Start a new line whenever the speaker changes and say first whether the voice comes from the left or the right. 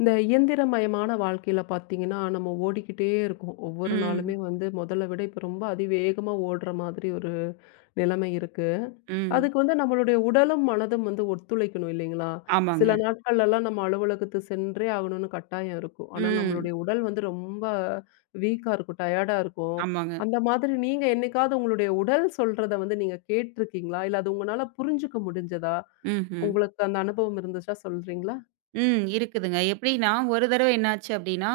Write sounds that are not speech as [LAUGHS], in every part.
left: இந்த இயந்திரமயமான வாழ்க்கையில பார்த்தீங்கன்னா, நம்ம ஓடிக்கிட்டே இருக்கோம். ஒவ்வொரு நாளுமே
right: ம்,
left: வந்து முதல்ல விட இப்ப ரொம்ப அதிவேகமா ஓடுற மாதிரி ஒரு நிலைமை இருக்கு.
right: ம்.
left: அதுக்கு வந்து நம்மளுடைய உடலும், மனதும் வந்து ஒத்துழைக்கணும் இல்லைங்களா?
right: ஆமாங்க.
left: சில நாட்கள்லலாம் நம்ம அலுவலகத்துக்கு சென்றே ஆகணும்னு கட்டாயம் இருக்கும். ஆனா
right: ம்.
left: நம்மளுடைய உடல் வந்து ரொம்ப வீக்கா இருக்கும், டயர்டா இருக்கும்.
right: ஆமாங்க.
left: அந்த மாதிரி நீங்க என்னைக்காவது உங்களுடைய உடல் சொல்றத வந்து நீங்க கேட்டிருக்கீங்களா? இல்ல அது உங்கனால புரிஞ்சுக்க முடிஞ்சதா?
right: ம்ஹ்ம்.
left: உங்களுக்கு அந்த அனுபவம் இருந்துச்சா சொல்றீங்களா?
right: ம். இருக்குதுங்க. எப்படின்னா, ஒரு தடவ என்னாச்சு அப்படின்னா,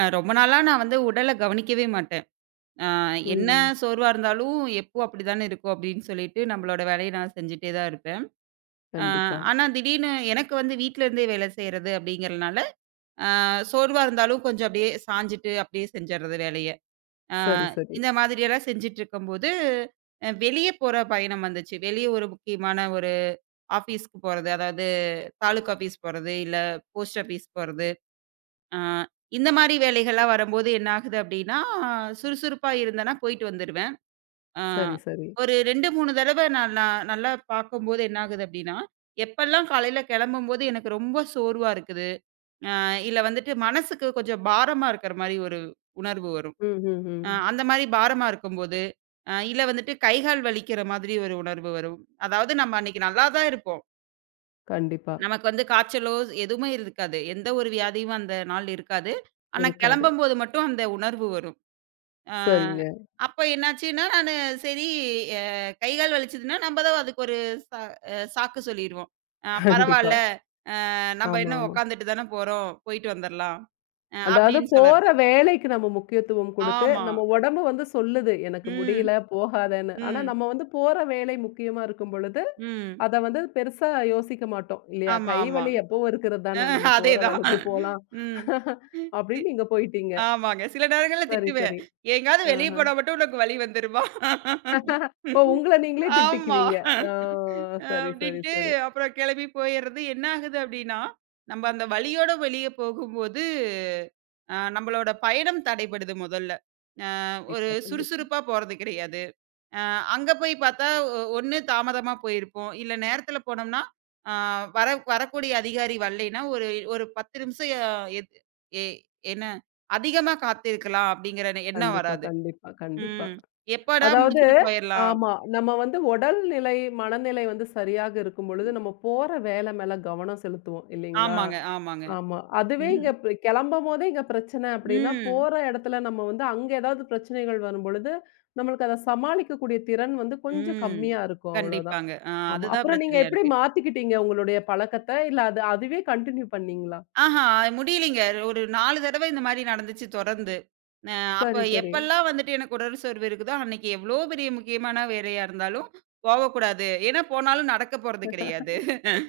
right: ரொம்ப நாளா நான் வந்து உடல கவனிக்கவே மாட்டேன். அ என்ன
left: ம்.
right: சோர்வா இருந்தாலும், எப்போ அப்படிதானே இருக்கும் அப்படின்னு சொல்லிட்டு நம்மளோட வேலைய நான் செஞ்சுட்டே தான் இருப்பேன். அ
left: கண்டிப்பா.
right: ஆனா திடீர்னு எனக்கு வந்து வீட்ல இருந்தே வேலை செய்றது அப்படிங்கிறனால, அ சோர்வா இருந்தாலும் கொஞ்சம் அப்படியே சாஞ்சுட்டு அப்படியே செஞ்சர்றது வேலைய. ஆ
left: சரி, சரி.
right: இந்த மாதிரியெல்லாம் செஞ்சுட்ருக்கும்போது, வெளிய போற பயணம் வந்துச்சு. வெளிய ஒரு முக்கியமான ஒரு ஆஃபீஸ்க்கு போறது. அதாவது தாலுக்கா ஆஃபீஸ் போறது, இல்ல போஸ்ட் ஆஃபீஸ் போறது. ஆ இந்த மாரி வேலைகள்லாம் வரும்போது என்ன ஆகுது அப்டின்னா, சுறுசுறுப்பா இருந்தேன்னா போயிட்டு வந்துருவேன். ஆ
left: சரி, சரி.
right: ஒரு 2, 3 தடவ நான் நான் நல்லா பார்க்கும்போது என்ன ஆகுது அப்டின்னா, எப்பல்லாம் காலையில கெளம்பும்போது எனக்கு ரொம்ப சோர்வா இருக்குது. அ இல்ல வந்துட்டு மனசுக்கு கொஞ்சம் பாரமா இருக்கிற மாரி ஒரு உணர்வு வரும்.
left: ம், ம், ம்.
right: அந்த மாரி பாரமா இருக்கும்போது, இல்ல வந்துட்டு கை, கால் வலிக்கிற மாதிரி ஒரு உணர்வு வரும். அதாவது நம்ம அன்னைக்கு நல்லா தான் இருப்போம்.
left: கண்டிப்பா.
right: நமக்கு வந்து காய்ச்சலோ எதுவுமே இருக்காது. எந்த ஒரு வியாதியும் அந்த நாள் இருக்காது. ஆனா
left: இருக்காது.
right: கிளம்பும்போது மட்டும் அந்த உணர்வு வரும். அ
left: சரிங்க.
right: அப்ப என்னாச்சுன்னா, நானு சரி அ கை, கால் வலிச்சதுன்னா நம்ப தான் அதுக்கு ஒரு ச அ சாக்கு சொல்லிருவோம்.
left: கண்டிப்பா.
right: பரவால்ல நம்ப என்ன
left: ஆமாமா.
right: உட்காந்துட்டு தானே போறோம், போயிட்டு வந்துரலாம்.
left: அதாவது
right: அப்படின்னு
left: போற
right: சொல்லறது.
left: வேலைக்கு நம்ம முக்கியத்துவம் குடுத்து,
right: ஆமா.
left: நம்ம உடம்பு வந்து சொல்லுது, எனக்கு முடியல
right: ம்.
left: போகாதன்னு. ஆனா
right: ம்.
left: நம்ம வந்து போற வேலை முக்கியமா இருக்கும் பொழுது,
right: ம்.
left: அத வந்து பெருசா யோசிக்க மாட்டோம். இல்லையா?
right: ஆமா,
left: கை
right: ஆமா.
left: வலி எப்பவும் இருக்கிறது
right: அ
left: தானே. நம்ம போற
right: அதேதான்.
left: வேலைக்கு போலாம்.
right: ம்.
left: [LAUGHS] அப்படின்னு நீங்க போயிட்டீங்க.
right: ஆமாங்க. சில நேரங்கள்ல
left: சரி,
right: திட்டுவேன்.
left: சரி.
right: எங்கேயாவது வெளிய
left: ஆஹ.
right: போனா மட்டும் உனக்கு வலி வந்துருமா?
left: ஓ! உங்கள நீங்களே
right: ஆமா.
left: திட்டிக்குவீங்க. ஆ சரி, சரி,
right: அப்படின்ட்டு
left: சரி.
right: அப்புறம் கிளம்பி போயிறது. என்ன ஆகுது அப்படின்னா, நம்ம அந்த வலியோட வெளிய போகும்போது, நம்மளோட பயணம் தடைபடுது முதல்ல. ஒரு
left: கண்டிப்பா, கண்டிப்பா.
right: சுறுசுறுப்பா போறது கிடையாது. அ அங்க போய் பார்த்தா, ஒண்ணு தாமதமா போயிருப்போம். இல்ல நேரத்துல போனோம்னா, அ வர வரக்கூடிய அதிகாரி வரலைன்னா, ஒரு ஒரு 10 நிமிஷம் எ எத் எ என்ன அதிகமா காத்திருக்கலாம் அப்படிங்கிற எண்ணம்
left: கண்டிப்பா,
right: வராது.
left: கண்டிப்பா, கண்டிப்பா.
right: ம். எப்படா
left: அதாவது
right: முடிச்சுட்டு போயிரலாம்.
left: ஆமா. நம்ம வந்து உடல்நிலை, மனநிலை வந்து சரியாக இருக்கும் பொழுது, நம்ம போற வேல மேல கவனம் செலுத்துவோம் இல்லைங்களா?
right: ஆமாங்க, ஆமாங்க.
left: ஆமா. அதுவே
right: ம்.
left: இங்க கெளம்பும்போதே இங்க பிரச்சனை அப்டின்னா,
right: ம்.
left: போற இடத்துல நம்ம வந்து அங்க ஏதாவது பிரச்சனைகள் வரும்பொழுது, நம்மளுக்கு அத சமாளிக்கக்கூடிய திறன் வந்து கொஞ்சம்
right: ம்.
left: கம்மியா இருக்கும் அவ்வளோதான்.
right: கண்டிப்பாங்க.
left: ஆமா.
right: அதுதான்
left: அப்புறம் நீங்க
right: பிரச்சனையா
left: எப்டி
right: இருக்கு.
left: மாத்திக்கிட்டீங்க உங்களுடைய பழக்கத்த? இல்ல அதுவே கன்டின்யூ பண்ணீங்களா?
right: ஆஹா, முடியலைங்க. ஒரு 4 தடவ இந்த மாரி நடந்துச்சு தொடர்ந்து. அ
left: சரி,
right: அப்ப
left: சரி.
right: எப்பல்லாம் வந்துட்டு எனக்கு உடல் சோர்வு இருக்குதோ, அன்னைக்கு எவ்ளோ பெரிய முக்கியமான வேலையா இருந்தாலும் போகக்கூடாது. ஏன்னா போனாலும் நடக்க போறது கிடையாது.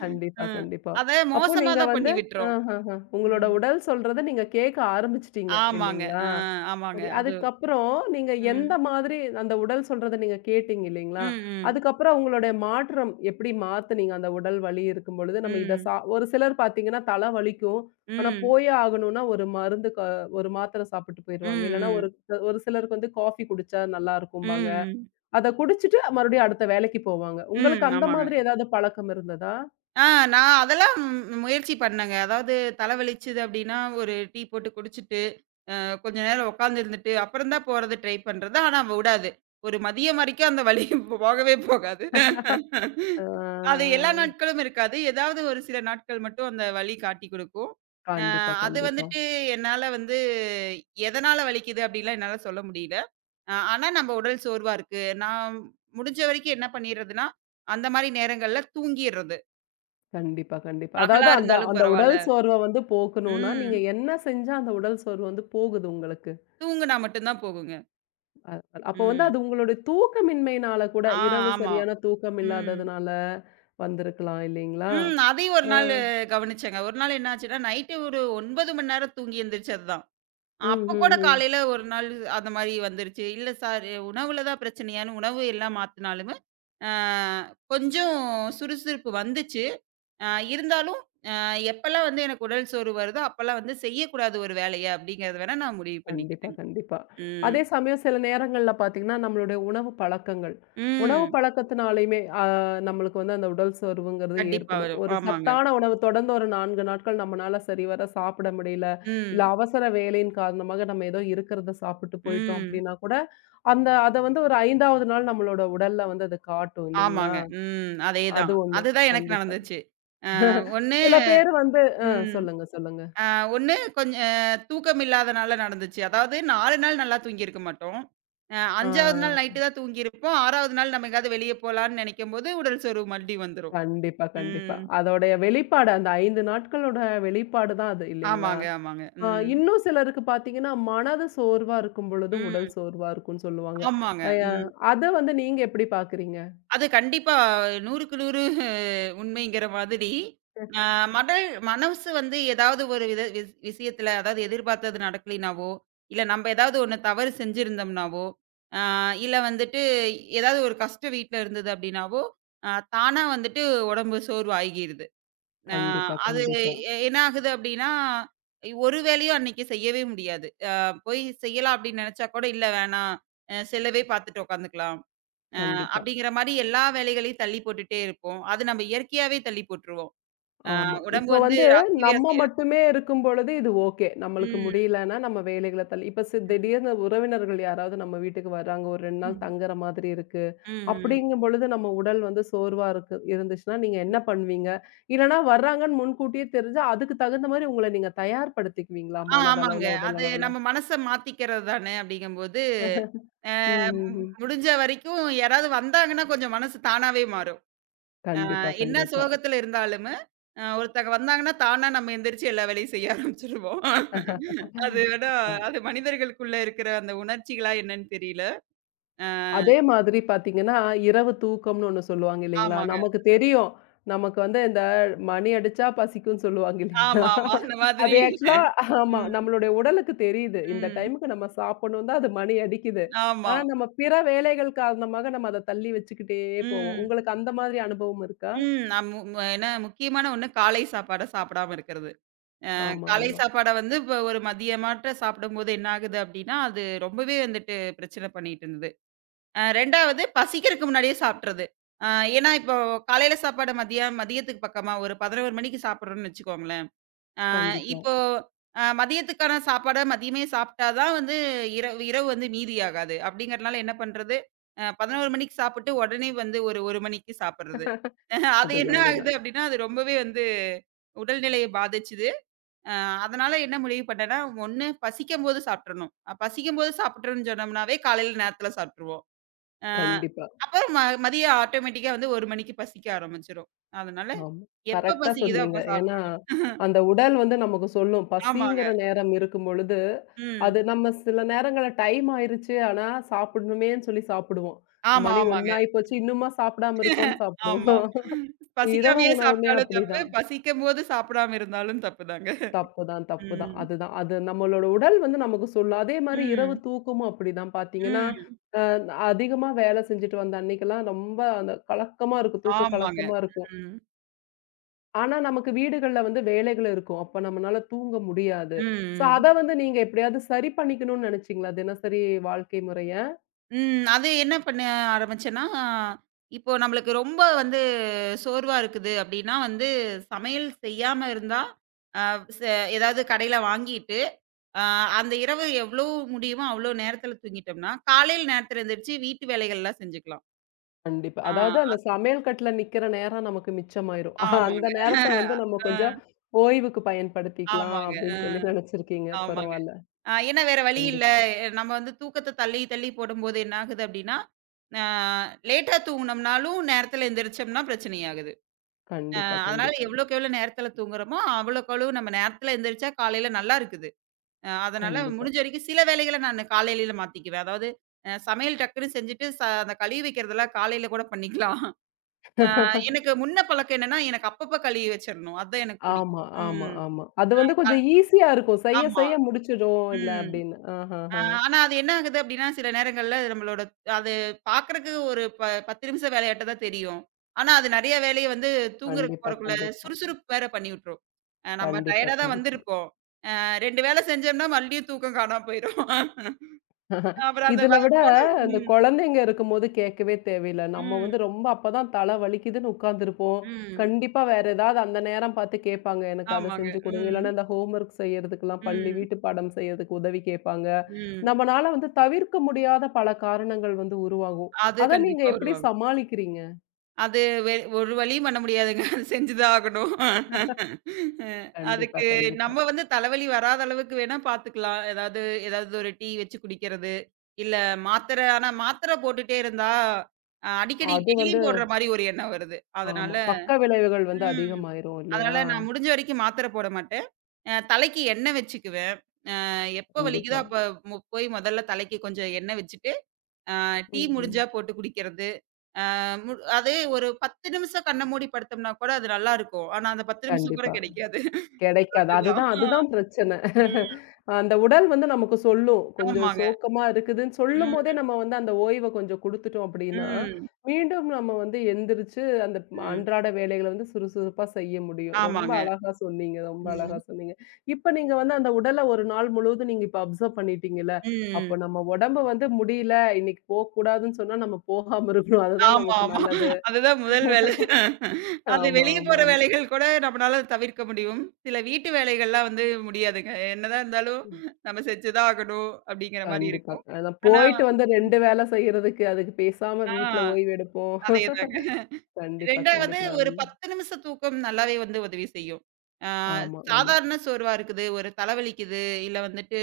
left: கண்டிப்பா,
right: ம்.
left: கண்டிப்பா.
right: அத
left: அப்போ
right: மோசமா
left: நீங்க
right: தான்
left: வந்து
right: பண்ணி விட்டுறோம்.
left: ஆஹஹ. உங்களோட
right: ம்.
left: உடல் சொல்றத நீங்க கேட்க ஆரம்பிச்சுட்டீங்க
right: ஆமாங்க.
left: இல்லைங்களா?
right: ஆமாங்க.
left: சரி.
right: அது
left: அதுக்கப்புறம் நீங்க எந்த
right: ம்.
left: மாதிரி அந்த உடல் சொல்றத நீங்க கேட்டீங்க இல்லைங்களா?
right: ம், ம்.
left: அதுக்கப்புறம் உங்களுடைய மாற்றம் எப்படி மாத்துனீங்க? அந்த உடல் வலி இருக்கும் பொழுது நம்ம இத
right: ம்.
left: ஒரு சிலர் பார்த்தீங்கன்னா தல வலிக்கும். ஆனா
right: ம்.
left: போயே ஆகணும்னா ஒரு மருந்து க ஒரு மாத்திரை சாப்பிட்டு
right: ம்,
left: போயிருவாங்க. இல்லன்னா ஒரு
right: ம்.
left: ஒரு சிலருக்கு வந்து காஃபி குடிச்சா நல்லா
right: ம்,
left: இருக்கும்பாங்க.
right: ம்.
left: அத குடிச்சிட்டு மறுபடியும் அடுத்த வேலைக்கு போவாங்க. உங்களுக்கு
right: ம்.
left: அந்த
right: ஆமாங்க.
left: மாதிரி ஏதாவது பழக்கம் இருந்ததா?
right: ஆ நான் அதெல்லாம் முயற்சி பண்ணேங்க. அதாவது தல வலிச்சது அப்டின்னா, ஒரு டீ போட்டு குடிச்சுட்டு கொஞ்ச நேரம் உட்கார்ந்து இருந்துட்டு, அப்புறம் தான் போறது ட்ரை பண்றது. ஆனா அவ விடாது. ஒரு மதியம் வரைக்கும் அந்த வலி [LAUGHS] போகவே போகாது. அது
left: ஆ.
right: எல்லா நாட்களும் இருக்காது. ஏதாவது ஒரு சில நாட்கள் மட்டும் அந்த வலி காட்டிக் குடுக்கும். அ
left: கண்டிப்பா,
right: அது
left: கண்டிப்பா.
right: வந்துட்டு என்னால வந்து எதனால வலிக்குது அப்படின்லாம் என்னால சொல்ல முடியல. ஆனா நம்ம உடல் சோர்வா இருக்கு. நான் முடிஞ்ச வரைக்கும் என்ன பண்ணிர்றதுன்னா, அந்த மாரி நேரங்கள்ல தூங்கிர்றது.
left: கண்டிப்பா, கண்டிப்பா. அதாவது
right: பகலா
left: அந்த
right: இருந்தாலும்
left: அந்த
right: பரவால்ல.
left: உடல் சோர்வ வந்து போக்கணும்னா, நீங்க
right: ம்.
left: என்ன செஞ்சா அந்த உடல் சோர்வு வந்து போகுது உங்களுக்கு?
right: தூங்குனா மட்டும் தான் போகுங்க.
left: அ அப்போ வந்து அது
right: ம்.
left: உங்களுடைய தூக்கமின்மையினால கூட,
right: ஆ
left: இரவு
right: ஆமா.
left: சரியான தூக்கம்
right: ம்.
left: இல்லாததுனால வந்திருக்கலாம் இல்லைங்களா?
right: ம். அதையும் ஒரு
left: அ.
right: நாளு கவனிச்சேங்க. ஒரு நாள் என்ன ஆச்சுன்னா, நைட்டு ஒரு 9 மணி நேரம் தூங்கி எந்திரிச்சது தான்.
left: ம்,
right: அப்ப கூட
left: ம், ம்.
right: காலையில ஒரு நாள் அந்த மாரி வந்துருச்சு. இல்ல சார் உணவுல தான் பிரச்சனையான்னு உணவு எல்லாம் மாத்துனாலுமே, அ கொஞ்சம் சுறுசுறுப்பு வந்துச்சு. அ இருந்தாலும் அ எப்பலாம் வந்து எனக்கு உடல் சோர்வு வருதோ, அப்பலாம் வந்து செய்யக்கூடாது ஒரு வேலைய அப்படிங்கிறது வேணா நான் முடிவு
left: கண்டிப்பா,
right: பண்ணிக்கிட்டேங்க.
left: கண்டிப்பா.
right: ம்.
left: அதே சமயம் சில நேரங்கள்ல பார்த்தீங்கன்னா, நம்மளுடைய உணவு பழக்கங்கள். உணவு
right: ம்.
left: பழக்கத்தினாலயுமே நம்மளுக்கு வந்து அந்த உடல் சோர்வுங்கிறது
right: கண்டிப்பா
left: ஏற்படும்.
right: வரும்.
left: ஒரு
right: ஆமாங்க.
left: சத்தான உணவு தொடர்ந்து ஒரு 4 நாட்கள் நம்மனால சரிவர சாப்பிட முடியல, இல்ல
right: ம்.
left: அவசர வேலையின் காரணமாக நம்ம ஏதோ இருக்கிறத சாப்பிட்டு போயிட்டோம்
right: ம்.
left: அப்படின்னா கூட, அத வந்து ஒரு 5வது நாள் நம்மளோட உடல்ல வந்து அது காட்டும் இல்லைங்களா?
right: ஆமாங்க. ம்.
left: அது
right: அதேதான்.
left: ஒண்ணு.
right: அதுதான் எனக்கு
left: கண்டிப்பா.
right: நடந்துச்சு. ஒண்ணு
left: சில பேர் வந்து அ
right: ம்.
left: சொல்லுங்க, சொல்லுங்க.
right: ஒண்ணு கொஞ்ச தூக்கம் இல்லாதனால நடந்துச்சு. அதாவது 4 நாள் நல்லா தூங்கியிருக்க மாட்டோம்.
left: ஆ.
right: 5வது நாள் நைட்டு தான் தூங்கியிருப்போம். 6வது நாள் நம்ம எங்கேயாவது வெளிய போலான்னு நெனைக்கும்போது, உடல் சோர்வு மறுபடியும் வந்துரும்.
left: கண்டிப்பா, கண்டிப்பா.
right: ம்.
left: அதோடைய வெளிப்பாடு அந்த 5 நாட்களோட வெளிப்பாடு தான் அது இல்லைங்களா?
right: ஆமாங்க, ஆமாங்க.
left: ஆ
right: ம்.
left: இன்னும் சிலருக்கு பார்த்தீங்கன்னா, மனது சோர்வா இருக்கும் பொழுது
right: ம்.
left: உடல் சோர்வா இருக்கும்ன்னு சொல்லுவாங்க.
right: ஆமாங்க.
left: அ ய
right: ம்.
left: அத வந்து நீங்க எப்படி பார்க்குறீங்க?
right: அது கண்டிப்பா 100க்கு 100 [LAUGHS] உண்மைங்கிற மாதிரி. ஆ மடல் மனசு வந்து ஏதாவது ஒரு வித விஷயத்துல அதாவது எதிர்பார்த்தது நடக்கலினாவோ, இல்ல நம்ப ஏதாவது ஒண்ணு தவறு செஞ்சிருந்தோம்னாவோ, ஆ இல்ல வந்துட்டு ஏதாவது ஒரு கஷ்டம் வீட்ல இருந்தது அப்டின்னாவோ, அ தானா வந்துட்டு உடம்பு சோர்வு ஆகிருது. ஆ
left: கண்டிப்பா,
right: அது
left: கண்டிப்பா,
right: என்ன ஆகுது அப்டின்னா, ஒரு வேலையும் அன்னைக்கு செய்யவே முடியாது. போய் செய்யலாம் அப்டின்னு நெனச்சா கூட, இல்ல வேணாம் செல்லவே பார்த்துட்டு உட்காந்துக்கலாம். அ
left: கண்டிப்பா.
right: அப்படிங்கிற மாரி எல்லா வேலைகளையும் தள்ளி போட்டுட்டே இருப்போம். அது நம்ம இயற்கையாவே தள்ளி போட்டுருவோம். அ
left: ஆமா.
right: உடம்பு
left: இப்போ
right: வந்து
left: வந்து
right: அசையவே
left: நம்ம
right: அசையாது.
left: மட்டுமே இருக்கும் பொழுது இது ஓகே. நம்மளுக்கு
right: ம்.
left: முடியலன்னா நம்ம வேலைகள தள்ளி இப்ப திடீர்னு உறவினர்கள் யாராவது நம்ம வீட்டுக்கு வர்றாங்க, ஒரு 2 நாள்
right: ம்.
left: தங்குற மாதிரி இருக்கு.
right: ம், ம்.
left: அப்படிங்கும் பொழுது நம்ம உடல் வந்து சோர்வா இருக்கு இருந்துச்சுன்னா நீங்க என்ன பண்ணுவீங்க? இல்லன்னா வர்றாங்கன்னு முன்கூட்டியே தெரிஞ்சா, அதுக்கு தகுந்த மாரி உங்கள நீங்க தயார்படுத்திக்குவீங்களா?
right: ஆ ஆமாங்க.
left: மனதளவுல, உடல்
right: அது
left: அளவுல?
right: நம்ம மனச மாத்திக்கிறது தானே அப்படிங்கும்போது, அ
left: ம்,
right: மு
left: ம், ம்.
right: முடிஞ்ச வரைக்கும் யாராவது வந்தாங்கன்னா கொஞ்சம் மனசு தானாவே மாறும். அ
left: கண்டிப்பா,
right: என்ன
left: கண்டிப்பா.
right: சோகத்துல இருந்தாலுமே, ஒருத்தங்க வந்தாங்கன்னா தானா நம்ம எந்திரிச்சு எல்லா வேலையும் செய்ய ஆரம்பிச்சுருவோம். அது வேணா
left: அஹ்
right: அது மனிதர்களுக்குள்ள இருக்கிற அந்த உணர்ச்சிகளா என்னன்னு தெரியல. அ
left: அதே மாதிரி பாத்தீங்கன்னா, இரவு தூக்கம்னு ஒண்ணு சொல்லுவாங்க இல்லைங்களா?
right: ஆமாங்க.
left: நமக்கு தெரியும். நமக்கு வந்து இந்த மணி அடிச்சா பசிக்கும்னு சொல்லுவாங்க இல்லைங்களா?
right: ஆமா, ஆமா. அந்த மாதிரி.
left: அது ஆக்சுவலா ஆமா.
right: ம்.
left: நம்மளுடைய உடலுக்கு தெரியுது. இந்த
right: ம்.
left: டைமுக்கு நம்ம சாப்பிடணும் தான் அது மணி அடிக்குது.
right: ஆமா.
left: ஆனா, நம்ம பிற வேலைகள் காரணமாக நம்ம அத தள்ளி வச்சுக்கிட்டே போவோம்.
right: ம்.
left: உங்களுக்கு அந்த மாதிரி அனுபவம் இருக்கா?
right: ம். நான் மு மு ஏன்னா முக்கியமான ஒண்ணு காலை சாப்பாட சாப்பிடாம இருக்கிறது. அ
left: ஆமா,
right: காலை
left: ஆமா.
right: சாப்பாட வந்து இப்ப ஒரு மதியமாட்ட சாப்பிடும்போது என்ன ஆகுது அப்டின்னா, அது ரொம்பவே வந்துட்டு பிரச்சனை பண்ணிட்டு இருந்தது. 2வது பசிக்கிறதுக்கு முன்னாடியே சாப்ட்டுறது. அ ஏன்னா இப்போ காலையில சாப்பாடு மதியம் மதியத்துக்கு பக்கமா ஒரு 11 மணிக்கு சாப்பிடுறோம்னு வச்சுக்கோங்களேன்.
left: கண்டிப்பா.
right: இப்போ மதியத்துக்கான சாப்பாட மதியமே சாப்பிட்டா தான் வந்து இரவு இரவு வந்து மீதியாகாது. அப்படிங்கிறனால என்ன பண்றது? 11 மணிக்கு சாப்பிட்டு உடனே வந்து ஒரு 1 மணிக்கு சாப்பிடுறது. [LAUGHS] அது என்ன
left: அதுதான்,
right: ஆகுது
left: அதுதான்.
right: அப்படின்னா, அது ரொம்பவே வந்து உடல்நிலைய பாதிச்சுது. அ அதனால என்ன முடிவு பண்ணேன்னா, 1 பசிக்கும்போது சாப்பிட்டுறணும். பசிக்கும்போது சாப்பிட்டுறோம்ன்னு சொன்னோம்னாவே காலையில நேரத்தில சாப்பிட்டுருவோம். அ
left: கண்டிப்பா.
right: அப்புறம் மதியம் ஆட்டோமேட்டிக்கா வந்து 1 மணிக்கு பசிக்க ஆரம்பிச்சுரும். அதனால
left: ஆமா.
right: எப்ப
left: கரெக்ட்டா
right: பசிக்குதோ
left: சொன்னீங்க.
right: அப்ப
left: ஏன்னா,
right: சாப்பிட்டுறணும். [LAUGHS]
left: அந்த உடல் வந்து நமக்கு சொல்லும்.
right: ஆமாங்க.
left: பசிங்கிற நேரம் இருக்கும் பொழுது, அது
right: ம்.
left: நம்ம சில நேரங்கள்ல டைம் ஆயிருச்சு. ஆனா, சாப்பிடணுமேன்னு சொல்லி சாப்பிடுவோம்.
right: ஆமா,
left: மணி
right: ஆமாங்க.
left: 1 ஆயி போச்சு. இன்னுமா சாப்பிடாம இருக்கோம்ன்னு சாப்பிடுவோம்.
right: ஆமா.
left: [LAUGHS] இரவு
right: பசிக்காமயே
left: உணவுமே
right: சாப்பிட்டாலும் தப்பு.
left: அப்படிதான்.
right: பசிக்கும்போது சாப்பிடாம இருந்தாலும் தப்பு தாங்க.
left: தப்புதான், தப்புதான்.
right: ம்.
left: அதுதான். அது நம்மளோட உடல் வந்து நமக்கு சொல்லும். அதே மாரி இரவு
right: ம்.
left: தூக்கமும் அப்படிதான் பார்த்தீங்கன்னா,
right: ம்.
left: அ அதிகமா வேலை செஞ்சுட்டு வந்த அன்னைக்கெல்லாம் ரொம்ப அந்த கலக்கமா இருக்கும். தூக்க
right: ஆமாங்க.
left: கலக்கமா இருக்கும்.
right: ம்.
left: ஆனா, நமக்கு வீடுகள்ல வந்து வேலைகள் இருக்கும். அப்ப நம்மனால தூங்க முடியாது.
right: ம்.
left: ஸோ,
right: ம்.
left: அத வந்து நீங்க எப்படியாவது சரி பண்ணிக்கணும்னு நினைச்சீங்களா? தினசரி வாழ்க்கை முறைய?
right: ம். அது என்ன பண்ண ஆரம்பிச்சேன்னா, இப்போ நம்மளுக்கு ரொம்ப வந்து சோர்வா இருக்குது அப்படின்னா வந்து சமையல் செய்யாம இருந்தா, அ ச ஏதாவது கடையில வாங்கிட்டு, அ அந்த இரவு எவ்வளோ முடியுமோ அவ்வளோ நேரத்தில தூங்கிட்டோம்னா, காலையில நேரத்தில எந்திரிச்சு வீட்டு வேலைகள்லாம் செஞ்சுக்கலாம்.
left: கண்டிப்பா.
right: ஆ.
left: அதாவது அந்த சமையல் கட்டுல நிக்கிற நேரம் நமக்கு மிச்சமாயிரும். அந்த
right: ஆமாங்க.
left: நேரத்த வந்து நம்ம கொஞ்சம்
right: அ
left: ஓய்வுக்கு பயன்படுத்திக்கலாம்
right: ஆமாங்க.
left: அப்படின்னு சொல்லி நினைச்சிருக்கீங்க.
right: ஆமாங்க.
left: பரவால்ல.
right: ஏன்னா வேற வழி இல்ல.
left: கண்டிப்பா.
right: நம்ம வந்து தூக்கத்த தள்ளி, தள்ளி போடும்போது என்ன ஆகுது அப்டின்னா, அ லேட்டா தூங்குனோம்னாலும் நேரத்துல எந்திரிச்சோம்னா பிரச்சனையாகுது. அ
left: கண்டிப்பா,
right: அதனால
left: கண்டிப்பா,
right: எவ்வளோக்கு எவ்வளோ நேரத்துல தூங்குறோமோ, அவ்வளோக்கு அவ்வளோ நம்ம நேரத்துல எந்திரிச்சா காலையில நல்லா இருக்குது. அதனால
left: கண்டிப்பா.
right: முடிஞ்ச வரைக்கும் சில வேலைகள நானு காலையில மாத்திக்குவேன். அதாவது சமையல் டக்குன்னு செஞ்சுட்டு அந்த கழுவி வைக்கிறதெல்லாம் காலையில கூட பண்ணிக்கலாம். எனக்கு முன்ன பழக்கம் என்னன்னா, எனக்கு அப்பப்ப கழுவி வச்சிரணும். அதான் எனக்கு
left: ஆமா,
right: பிடிக்கும்.
left: ஆமா,
right: ம்.
left: ஆமா. அது வந்து
right: அ
left: கொஞ்சம் ஈஸியா இருக்கும். செய்ய
right: ஆமா.
left: செய்ய முடிச்சிடும் இல்ல
right: ம்.
left: அப்படின்னு.
right: அ
left: ஆஹஹ.
right: ஆனா அது என்ன ஆகுது அப்டின்னா, சில நேரங்கள்ல நம்மளோட அது பார்க்கறக்கு ஒரு 10 நிமிஷம் வேலையாட்ட தான் தெரியும். ஆனா, அது நெறைய வேலைய வந்து தூங்குறதுக்கு
left: கண்டிப்பா,
right: போறக்குள்ள
left: கண்டிப்பா.
right: சுறுசுறுப்பு வேற பண்ணி விட்டுரும். நம்ம
left: கண்டிப்பா,
right: டயர்டா தான்
left: கண்டிப்பா.
right: வந்திருப்போம். 2 வேல செஞ்சோம்னா மறுபடியும் தூக்கம் காணாம போயிரும். [LAUGHS] அப்புறம் அந்த வ
left: இதுல விட
right: போட
left: இந்த
right: ம்,
left: குழந்தைங்க இருக்கும்போது கேட்கவே தேவையில்ல. நம்ம
right: ம்,
left: வந்து ரொம்ப அப்பதான் தலை வலிக்குதுன்னு உட்கார்ந்துருப்போம்.
right: ம்.
left: கண்டிப்பா வேற ஏதாவது அந்த நேரம் பார்த்து கேட்பாங்க. எனக்கு அத
right: ஆமாங்க.
left: செஞ்சு குடுங்க.
right: ம்,
left: இல்லன்னா இந்த ஹோம்வொர்க் செய்யறதுக்கெல்லாம் பள்ளி
right: ம்,
left: வீட்டு பாடம் செய்யறதுக்கு உதவி கேட்பாங்க.
right: ம்.
left: நம்மனால வந்து தவிர்க்க முடியாத பல காரணங்கள் வந்து உருவாகும்.
right: அது
left: அத நீங்க
right: கண்டிப்பா
left: எப்படி
right: வருவாங்க.
left: சமாளிக்கிறீங்க?
right: அது வெ ஒரு வழியும் பண்ண முடியாதுங்க. அது செஞ்சு தான் ஆகணும். அ
left: கண்டிப்பா,
right: அதுக்கு
left: கண்டிப்பா.
right: நம்ம வந்து தலைவலி வராத அளவுக்கு வேணா பாத்துக்கலாம். ஏதாவது ஏதாவது ஒரு டீ வச்சு குடிக்கிறது, இல்ல மாத்திரை ஆனா மாத்திரை போட்டுட்டே இருந்தா, அடிக்கடி
left: அது வந்து
right: டெய்லியும் போடுற மாரி ஒரு எண்ணம் வருது. அதனால
left: ஆமா. பக்க விளைவுகள் வந்து
right: ம்.
left: அதிகமாயிரும் இல்லையா?
right: அதனால நான் முடிஞ்ச வரைக்கும் மாத்திரை போட மாட்டேன். தலைக்கு எண்ணெய் வச்சுக்குவேன். எப்ப வலிக்குதோ
left: கண்டிப்பா.
right: அப்ப போய் முதல்ல தலைக்கு கொஞ்சம் எண்ணெய் வச்சுட்டு, டீ
left: ம்.
right: முடிஞ்சா போட்டு குடிக்கிறது. மு அதே ஒரு 10 நிமிஷம் கண்ண மூடி படுத்தோம்னா கூட அது நல்லாருக்கும். ஆனா அந்த 10 நிமிஷம் கூட
left: கண்டிப்பா.
right: கிடைக்காது.
left: கிடைக்காது.
right: அதுதான்.
left: அதுதான்
right: ஆ.
left: அதுதான் பிரச்சனை.
right: ம்.
left: அந்த உடல் வந்து நமக்கு சொல்லும். கொஞ்சம்
right: ஆமாங்க.
left: சோக்கமா இருக்குதுன்னு சொல்லும்போதே,
right: ம்.
left: நம்ம வந்து அந்த ஓய்வ கொஞ்சம் குடுத்துட்டோம் அப்படின்னா,
right: ம்.
left: மீண்டும் நம்ம வந்து எந்திரிச்சு அந்த
right: ம்.
left: அன்றாட வேலைகள வந்து சுறுசுறுப்பா செய்ய முடியும். ரொம்ப
right: ஆமாங்க.
left: அழகா சொன்னீங்க, ரொம்ப அழகா
right: ம்.
left: சொன்னீங்க. இப்ப நீங்க வந்து அந்த உடல ஒரு நாள் முழுவதும் நீங்க இப்ப அப்சர்வ் பண்ணிட்டீங்கல்ல, அப்போ
right: ம்.
left: நம்ம உடம்பு வந்து முடியல, இன்னைக்கு போக்கூடாதுன்னு சொன்னா நம்ம போகாம இருக்கணும். அதுதான்
right: ஆமா,
left: நமக்கு
right: ஆமா.
left: நல்லது.
right: அதுதான் முதல் வேலை. அது
left: ஆமா,
right: வெளிய
left: ஆமா, ஆமா.
right: போற வேலைகள் கூட நம்மனால தவிர்க்க முடியும். சில வீட்டு வேலைகள்லாம் வந்து முடியாதுங்க. என்னதான் இருந்தாலும் நம்ம செஞ்சு தான் ஆகணும், அப்படிங்கிற மாரி
left: கண்டிப்பா.
right: இருக்கும்.
left: அதான்
right: ஆனா
left: போயிட்டு வந்து 2 வேலை செய்யறதுக்கு, அதுக்கு பேசாம
right: ஆ
left: வீட்ல ஓய்வு எடுப்போம்.
right: அதேதாங்க.
left: கண்டிப்பா,
right: 2வது
left: கண்டிப்பா.
right: ஒரு
left: ஆமா.
right: 10 நிமிஷ தூக்கம் நல்லாவே வந்து உதவி செய்யும். ஆ
left: ஆமா, ஆமா.
right: சாதாரண சோர்வா இருக்குது, ஒரு தலைவலிக்குது, இல்ல வந்துட்டு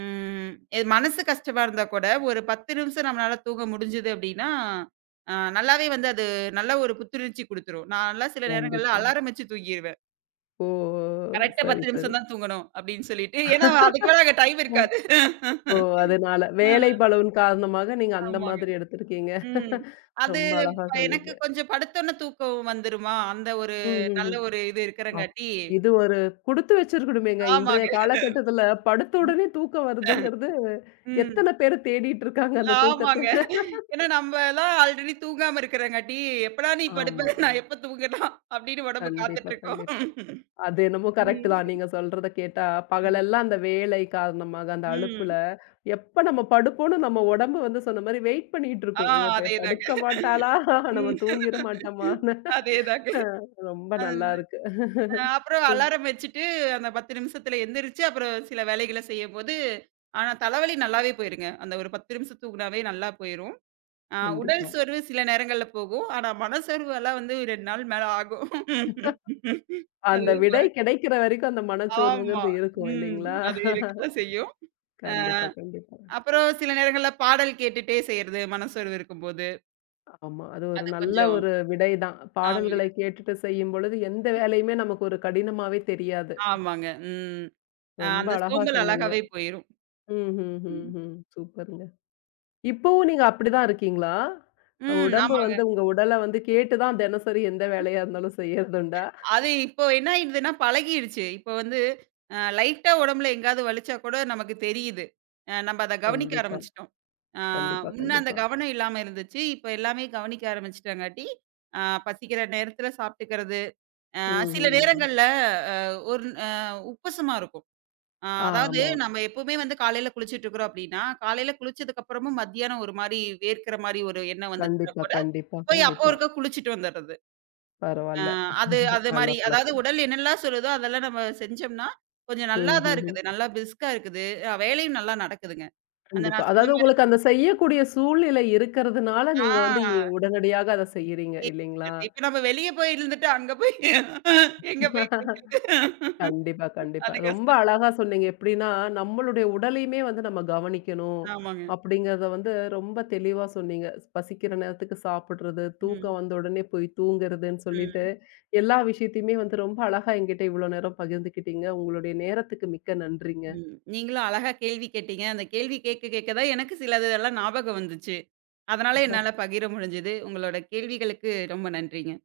right: ம் எ மனசு கஷ்டமா இருந்தா கூட, ஒரு 10 நிமிஷம் நம்மளால தூங்க முடிஞ்சுது அப்டின்னா, நல்லாவே வந்து அது நல்ல ஒரு புத்துணர்ச்சி குடுத்துரும். நான்லாம் சில நேரங்கள்ல
left: கண்டிப்பா.
right: அலாரம் வச்சு தூங்கிருவேன்.
left: ஓ!
right: கரெக்ட்டா
left: சரி,
right: 10
left: சரி.
right: நிமிஷம் தான் தூங்கணும் அப்டின்னு சொல்லிட்டு. ஏன்னா அதுக்கு மேல அங்க டைம்
left: அஹ்,
right: இருக்காது.
left: ஓ! அதனால
right: [LAUGHS] அ
left: வேலை பளுவின் காரணமாக நீங்க அந்த
right: ஆமாங்க.
left: மாதிரி எடுத்திருக்கீங்க.
right: ம். அது
left: ரொம்ப அழகா
right: இப்ப
left: சொன்னீங்க.
right: எனக்கு கொஞ்சம் படுத்தோன தூக்கம் வந்துருமா, அந்த ஒரு
left: ம், ம்,
right: நல்ல
left: ம்.
right: ஒரு இது
left: அப்
right: இருக்கறங்காட்டி
left: இது ஒரு குடுத்து வச்சிருக்கணுமேங்க. இன்றைய
right: ஆமாங்க.
left: காலகட்டத்துல படுத்த உடனே தூக்கம் வருதுங்கிறது,
right: ம்.
left: எத்தன பேரு தேடிட்டு இருக்காங்க அந்த
right: ஆமாங்க.
left: தூக்கத்த.
right: ஏன்னா நம்பலாம் ஆல்ரெடி தூங்காம இருக்கிறங்காட்டி, "எப்படா நீ படுப்ப?
left: ஆமா.
right: நான் எப்ப தூங்கலாம்?" அப்படின்னு உடம்பு
left: கண்டிப்பா,
right: காத்துட்ருக்கும்.
left: கண்டிப்பா. அது என்னமோ கரெக்ட் தான்.
right: ம்.
left: நீங்க சொல்றத கேட்டா,
right: ம்.
left: பகலெல்லாம் அந்த வேலை காரணமாக, அந்த அலுப்புல,
right: ம்.
left: எப்ப நம்ம படுப்போம்னு நம்ம உடம்பு வந்து சொன்ன மாரி வெயிட் பண்ணிட்டு
right: ஆ
left: இருக்கும். "ஐயோ!
right: அதேதாங்க.
left: படுக்க மாட்டாளா? நம்ம
right: ம்.
left: தூங்கிற மாட்டோமான்னு"
right: அதேதாங்க.
left: அ ரொம்ப
right: அதன்
left: நல்லா இருக்கு.
right: அ அப்புறம் அலாரம் வச்சுட்டு, அந்த 10 நிமிஷத்துல எந்திரிச்சு, அப்புறம் சில வேலைகள செய்யும்போது, ஆனா தலைவலி நல்லாவே போயிருங்க. அந்த ஒரு 10 நிமிஷம் தூங்குனாவே நல்லா போயிரும். உடல்
left: கண்டிப்பா.
right: சோர்வு சில நேரங்கள்ல போகும். ஆனா மனசோர்வு எல்லாம் வந்து 2 நாள் மேல ஆகும். [LAUGHS]
left: அந்த
right: அதுல
left: விடை கிடைக்கிற வரைக்கும் அந்த
right: ஆமா.
left: மனச்சோர்வுங்கிறது இருக்கும்
right: ம்.
left: இல்லைங்களா?
right: அது இருக்கத்தான் செய்யும். அ
left: கண்டிப்பா, கண்டிப்பா.
right: அப்புறம் சில நேரங்கள்ல பாடல் கேட்டுட்டே செய்றது, மனசோர்வு இருக்கும்போது.
left: ஆமா. அது ஒரு
right: அது
left: நல்ல
right: கொஞ்சம்
left: ஒரு விடை தான்.
right: ஆமாங்க,
left: பாடல்களை கேட்டுட்டு செய்யும்பொழுது, எந்த வேலையுமே நமக்கு ஒரு கடினமாவே தெரியாது.
right: ஆமாங்க. ம்.
left: ரொம்ப
right: அந்த
left: அழகா
right: சோம்பல்
left: சொன்னீங்க.
right: அழகாவே போயிரும்.
left: ம், ம், ம்,
right: ம்.
left: ம். சூப்பருங்க. இப்பவும் நீங்க அப்படிதான் இருக்கீங்களா?
right: ம்.
left: உடம்பு
right: ஆமாங்க.
left: வந்து உங்க உடல வந்து கேட்டு தான் தினசரி எந்த வேலையா இருந்தாலும் செய்யறதுண்டா?
right: அது இப்போ என்ன ஆயிடுதுன்னா பழகிடுச்சு. இப்போ வந்து லைட்டா உடம்புல எங்கேயாவது வலிச்சா கூட நமக்கு தெரியுது. நம்ம அத கவனிக்க
left: கண்டிப்பா,
right: ஆரம்பிச்சுட்டோம். ஆ
left: கண்டிப்பா,
right: முன்ன அந்த
left: கண்டிப்பா.
right: கவனம் இல்லாம இருந்துச்சு. இப்ப எல்லாமே கவனிக்க ஆரம்பிச்சுட்டங்காட்டி, அ பசிக்கிற நேரத்துல சாப்பிட்டுக்கிறது. அ
left: ம்,
right: சில
left: ம். ம்.
right: நேரங்கள்ல அ ஒரு உப்பசமா இருக்கும். அதாவது
left: ஆமா.
right: நம்ம எப்பவுமே வந்து காலையில குளிச்சுட்டு இருக்கிறோம் அப்டின்னா, காலையில குளிச்சதுக்கு அப்புறமும் மத்தியானம் ஒரு மாரி வேர்க்கிற மாரி ஒரு எண்ணம் வந்துச்சுன்னா
left: கண்டிப்பா,
right: கூட,
left: கண்டிப்பா,
right: போய் அப்போ
left: கண்டிப்பா.
right: ஒருக்கா குளிச்சுட்டு வந்துடுறது. அ
left: பரவால்ல.
right: அது அது
left: நல்ல
right: மாரி அதாவது
left: பழக்கம்.
right: உடல் என்னெல்லாம் சொல்லுதோ அதெல்லாம் நம்ம செஞ்சோம்னா, கொஞ்சம் நல்லா
left: ம், ம்,
right: தான்
left: ம்.
right: இருக்குது. நல்லா பிரிஸ்கா இருக்குது. வேலையும் நல்லா நடக்குதுங்க. அந்த
left: கண்டிப்பா.
right: நான்
left: அதாவது
right: சொன்ன மாரி
left: உங்களுக்கு அந்த செய்யக்கூடிய சூழ்நிலை இருக்கிறதுனால, நீங்க வந்து
right: ஆ
left: உடனடியாக அத செய்யறீங்க இல்லைங்களா?
right: [UNINTELLIGIBLE] இப்ப நம்ம வெளிய போய் இருந்துட்டு அங்க போய் எங்க போய்
left: [LAUGHS]
right: குளிக்கிறது?
left: கண்டிப்பா, கண்டிப்பா.
right: அது
left: ரொம்ப
right: கஷ்டம்.
left: அழகா சொன்னீங்க. எப்படின்னா, நம்மளுடைய உடலையுமே வந்து நம்ம கவனிக்கணும்.
right: ஆமாங்க.
left: அப்படிங்கிறத வந்து ரொம்ப தெளிவா சொன்னீங்க. பசிக்கிற நேரத்துக்கு சாப்பிடுறது,
right: ம்.
left: தூக்கம் வந்த உடனே போய் தூங்குறதுன்னு சொல்லிட்டு,
right: ம்.
left: எல்லா விஷயத்தையுமே வந்து ரொம்ப அழகா என்கிட்ட இவ்வளோ நேரம் பகிர்ந்துக்கிட்டீங்க. உங்களுடைய நேரத்துக்கு மிக்க நன்றிங்க.
right: ம். நீங்களும் அழகா கேள்வி கேட்டீங்க. அந்த கேள்வி கேட்க கேட்க தான் எனக்கு சிலதெல்லாம் ஞாபகம் வந்துச்சு. அதனால என்னால பகிர முடிஞ்சது. உங்களோட கேள்விகளுக்கு ரொம்ப நன்றிங்க.